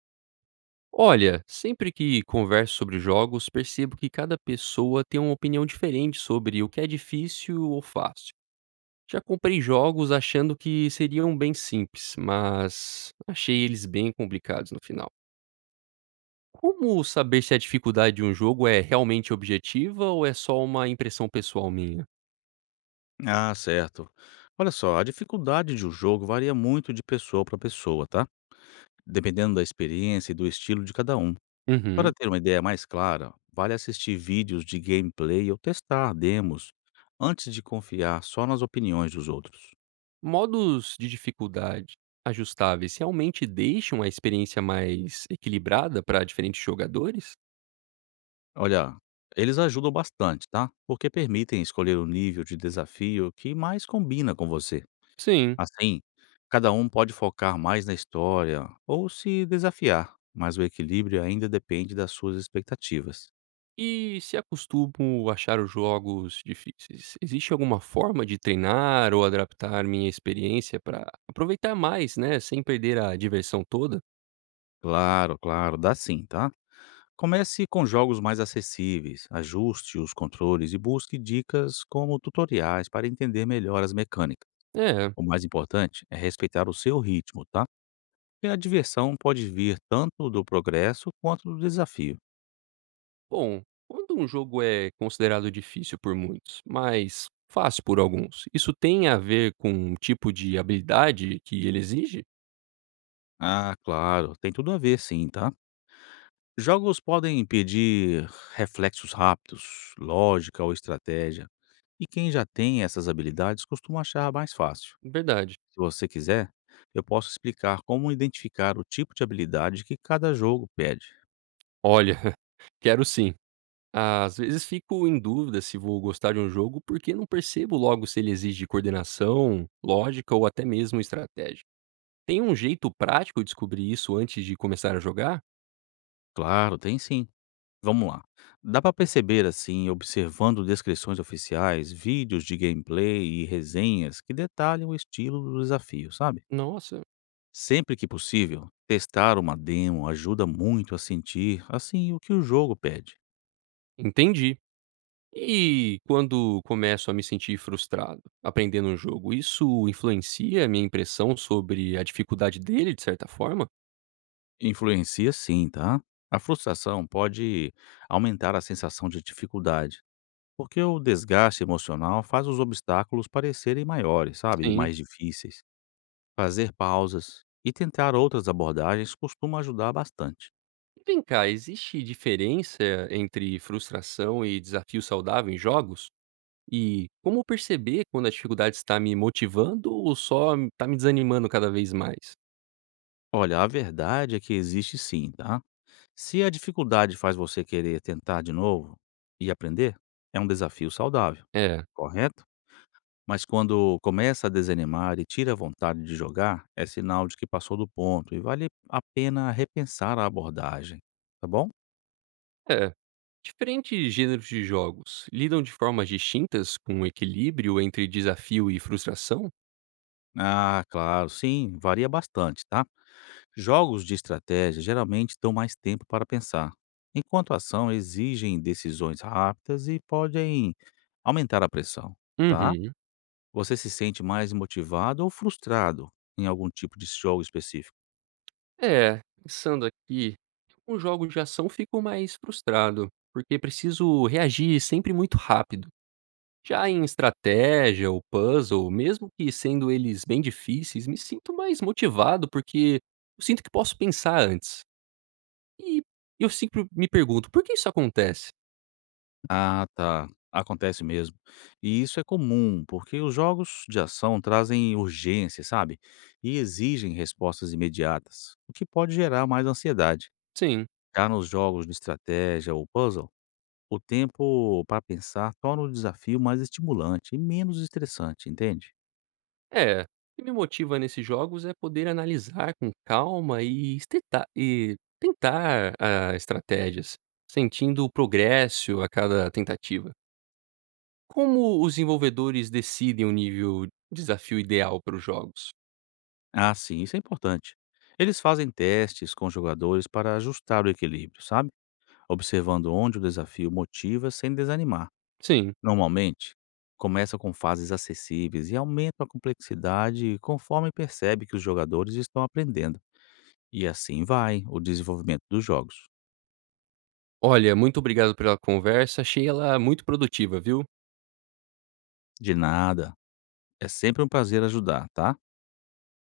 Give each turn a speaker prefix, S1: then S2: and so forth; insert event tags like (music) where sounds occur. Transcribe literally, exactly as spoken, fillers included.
S1: Olha, sempre que converso sobre jogos, percebo que cada pessoa tem uma opinião diferente sobre o que é difícil ou fácil. Já comprei jogos achando que seriam bem simples, mas achei eles bem complicados no final. Como saber se a dificuldade de um jogo é realmente objetiva ou é só uma impressão pessoal minha?
S2: Ah, certo. Olha só, a dificuldade de um jogo varia muito de pessoa para pessoa, tá? Dependendo da experiência e do estilo de cada um. Para
S1: Uhum.
S2: ter uma ideia mais clara, vale assistir vídeos de gameplay ou testar demos antes de confiar só nas opiniões dos outros.
S1: Modos de dificuldade ajustáveis realmente deixam a experiência mais equilibrada para diferentes jogadores?
S2: Olha, eles ajudam bastante, tá? Porque permitem escolher o nível de desafio que mais combina com você.
S1: Sim.
S2: Assim, cada um pode focar mais na história ou se desafiar, mas o equilíbrio ainda depende das suas expectativas.
S1: E se acostumo achar os jogos difíceis, existe alguma forma de treinar ou adaptar minha experiência para aproveitar mais, né, sem perder a diversão toda?
S2: Claro, claro, dá sim, tá? Comece com jogos mais acessíveis, ajuste os controles e busque dicas como tutoriais para entender melhor as mecânicas.
S1: É,
S2: O mais importante é respeitar o seu ritmo, tá? E a diversão pode vir tanto do progresso quanto do desafio.
S1: bom, quando um jogo é considerado difícil por muitos, mas fácil por alguns, isso tem a ver com o tipo de habilidade que ele exige?
S2: Ah, claro, tem tudo a ver sim, tá? Jogos podem pedir reflexos rápidos, lógica ou estratégia, e quem já tem essas habilidades costuma achar mais fácil.
S1: Verdade.
S2: Se você quiser, eu posso explicar como identificar o tipo de habilidade que cada jogo pede.
S1: Olha, (laughs) quero sim. Às vezes fico em dúvida se vou gostar de um jogo porque não percebo logo se ele exige coordenação, lógica ou até mesmo estratégia. Tem um jeito prático de descobrir isso antes de começar a jogar?
S2: Claro, tem sim. Vamos lá. Dá para perceber assim, observando descrições oficiais, vídeos de gameplay e resenhas que detalham o estilo do desafio, sabe?
S1: Nossa,
S2: Sempre que possível, testar uma demo ajuda muito a sentir assim o que o jogo pede.
S1: entendi. E quando começo a me sentir frustrado aprendendo um jogo, isso influencia a minha impressão sobre a dificuldade dele, de certa forma?
S2: Influencia sim, tá? A frustração pode aumentar a sensação de dificuldade, porque o desgaste emocional faz os obstáculos parecerem maiores, sabe? E
S1: Sim.
S2: mais difíceis. Fazer pausas e tentar outras abordagens costuma ajudar bastante.
S1: Vem cá, existe diferença entre frustração e desafio saudável em jogos? E como perceber quando a dificuldade está me motivando ou só está me desanimando cada vez mais?
S2: Olha, a verdade é que existe sim, tá? Se a dificuldade faz você querer tentar de novo e aprender, é um desafio saudável,
S1: É,
S2: correto? Mas quando começa a desanimar e tira a vontade de jogar, é sinal de que passou do ponto e vale a pena repensar a abordagem, tá bom?
S1: é. Diferentes gêneros de jogos lidam de formas distintas com o equilíbrio entre desafio e frustração?
S2: Ah, claro, sim, varia bastante, tá? Jogos de estratégia geralmente dão mais tempo para pensar, enquanto a ação exigem decisões rápidas e podem aumentar a pressão, tá?
S1: Uhum.
S2: Você se sente mais motivado ou frustrado em algum tipo de jogo específico?
S1: É, pensando aqui, alguns jogos de ação ficam mais frustrado, porque preciso reagir sempre muito rápido. Já em estratégia ou puzzle, mesmo que sendo eles bem difíceis, me sinto mais motivado porque eu sinto que posso pensar antes. E eu sempre me pergunto: "Por que isso acontece?"
S2: Ah, tá. Acontece mesmo. E isso é comum, porque os jogos de ação trazem urgência, sabe? E exigem respostas imediatas, o que pode gerar mais ansiedade.
S1: Sim,
S2: Já nos jogos de estratégia ou puzzle, o tempo para pensar torna o desafio mais estimulante e menos estressante, entende?
S1: é, o que me motiva nesses jogos é poder analisar com calma e esteta e tentar, ah, estratégias, sentindo o progresso a cada tentativa. Como os desenvolvedores decidem o nível desafio ideal para os jogos?
S2: Ah, sim, isso é importante. Eles fazem testes com jogadores para ajustar o equilíbrio, sabe? Observando onde o desafio motiva sem desanimar.
S1: Sim.
S2: Normalmente, começa com fases acessíveis e aumenta a complexidade conforme percebe que os jogadores estão aprendendo. E assim vai o desenvolvimento dos jogos.
S1: Olha, muito obrigado pela conversa, achei ela muito produtiva, viu.
S2: De nada, é sempre um prazer ajudar, tá?